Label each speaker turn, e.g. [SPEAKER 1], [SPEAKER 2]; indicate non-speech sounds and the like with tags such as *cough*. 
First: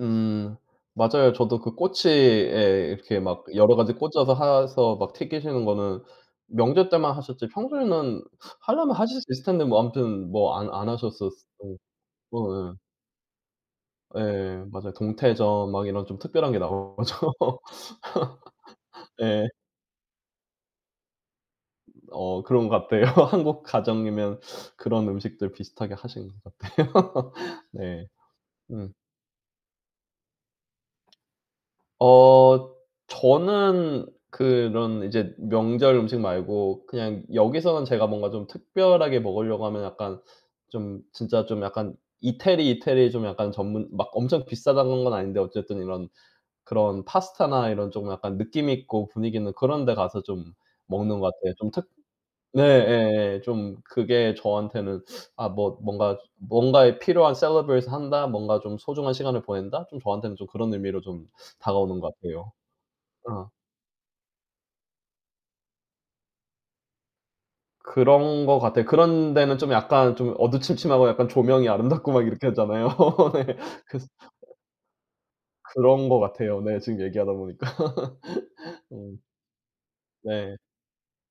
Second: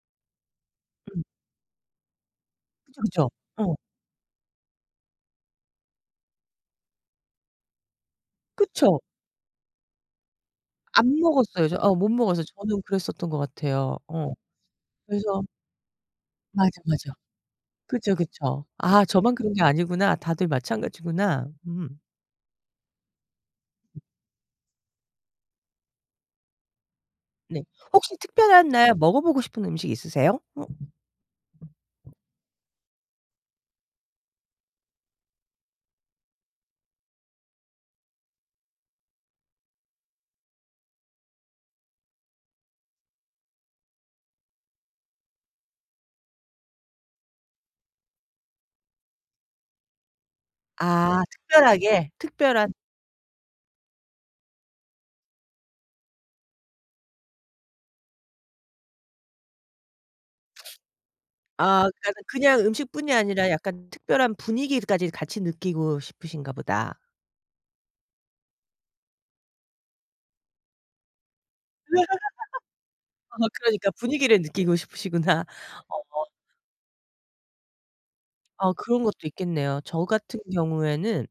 [SPEAKER 1] 음
[SPEAKER 2] 음.
[SPEAKER 1] 맞아요. 저도 그 꼬치에 이렇게
[SPEAKER 2] 그쵸, 그쵸.
[SPEAKER 1] 막
[SPEAKER 2] 어.
[SPEAKER 1] 여러 가지 꽂아서 해서 막 튀기시는 거는 명절 때만 하셨지 평소에는 하려면
[SPEAKER 2] 그쵸.
[SPEAKER 1] 하실 수 있을 텐데 뭐 아무튼 뭐 안 안
[SPEAKER 2] 안
[SPEAKER 1] 하셨었
[SPEAKER 2] 먹었어요.
[SPEAKER 1] 음.
[SPEAKER 2] 저 어 못 먹었어요.
[SPEAKER 1] 어 예.
[SPEAKER 2] 저는 그랬었던 것 같아요. 어.
[SPEAKER 1] 예 맞아요.
[SPEAKER 2] 그래서
[SPEAKER 1] 동태전 막 이런 좀 특별한 게
[SPEAKER 2] 맞아, 맞아.
[SPEAKER 1] 나오죠.
[SPEAKER 2] 그쵸, 그쵸. 아
[SPEAKER 1] *laughs*
[SPEAKER 2] 저만
[SPEAKER 1] 예.
[SPEAKER 2] 그런 게 아니구나. 다들 마찬가지구나. 음.
[SPEAKER 1] 어 그런 것 같아요. 한국
[SPEAKER 2] 음.
[SPEAKER 1] 가정이면 그런 음식들 비슷하게 하신 것 같아요.
[SPEAKER 2] 네.
[SPEAKER 1] *laughs* 네.
[SPEAKER 2] 혹시 특별한
[SPEAKER 1] 음.
[SPEAKER 2] 날 먹어보고 싶은 음식 있으세요? 어.
[SPEAKER 1] 어 저는 그런 이제 명절 음식 말고 그냥 여기서는 제가 뭔가 좀 특별하게 먹으려고 하면 약간 좀 진짜 좀 약간 이태리, 이태리 좀 약간 전문 막 엄청 비싸다는 건 아닌데 어쨌든 이런 그런 파스타나 이런 좀 약간 느낌 있고 분위기 있는 그런 데 가서 좀 먹는
[SPEAKER 2] 아
[SPEAKER 1] 것 같아요. 좀 특
[SPEAKER 2] 특별하게?
[SPEAKER 1] 네
[SPEAKER 2] 특별한.
[SPEAKER 1] 예예 좀 그게 저한테는 아 뭐 뭔가, 뭔가에 필요한' celebrate을 한다. 뭔가 좀 소중한 시간을 보낸다.' 좀 저한테는 그런 의미로 좀
[SPEAKER 2] 아
[SPEAKER 1] 다가오는
[SPEAKER 2] 약간
[SPEAKER 1] 것 같아요.
[SPEAKER 2] 그냥 음식뿐이 아니라
[SPEAKER 1] 어.
[SPEAKER 2] 약간 특별한 분위기까지 같이 느끼고 싶으신가 보다.
[SPEAKER 1] 그런 것 같아요. 그런 데는 좀 약간 좀 어두침침하고 약간 조명이 아름답고 막 이렇게 하잖아요. *laughs*
[SPEAKER 2] *laughs* 어
[SPEAKER 1] 네.
[SPEAKER 2] 그러니까
[SPEAKER 1] 그래서
[SPEAKER 2] 분위기를 느끼고 싶으시구나.
[SPEAKER 1] 그런 것
[SPEAKER 2] 어.
[SPEAKER 1] 같아요 네 지금 얘기하다 보니까.
[SPEAKER 2] 아
[SPEAKER 1] *laughs*
[SPEAKER 2] 그런 것도
[SPEAKER 1] 음.
[SPEAKER 2] 있겠네요. 저 같은
[SPEAKER 1] 네.
[SPEAKER 2] 경우에는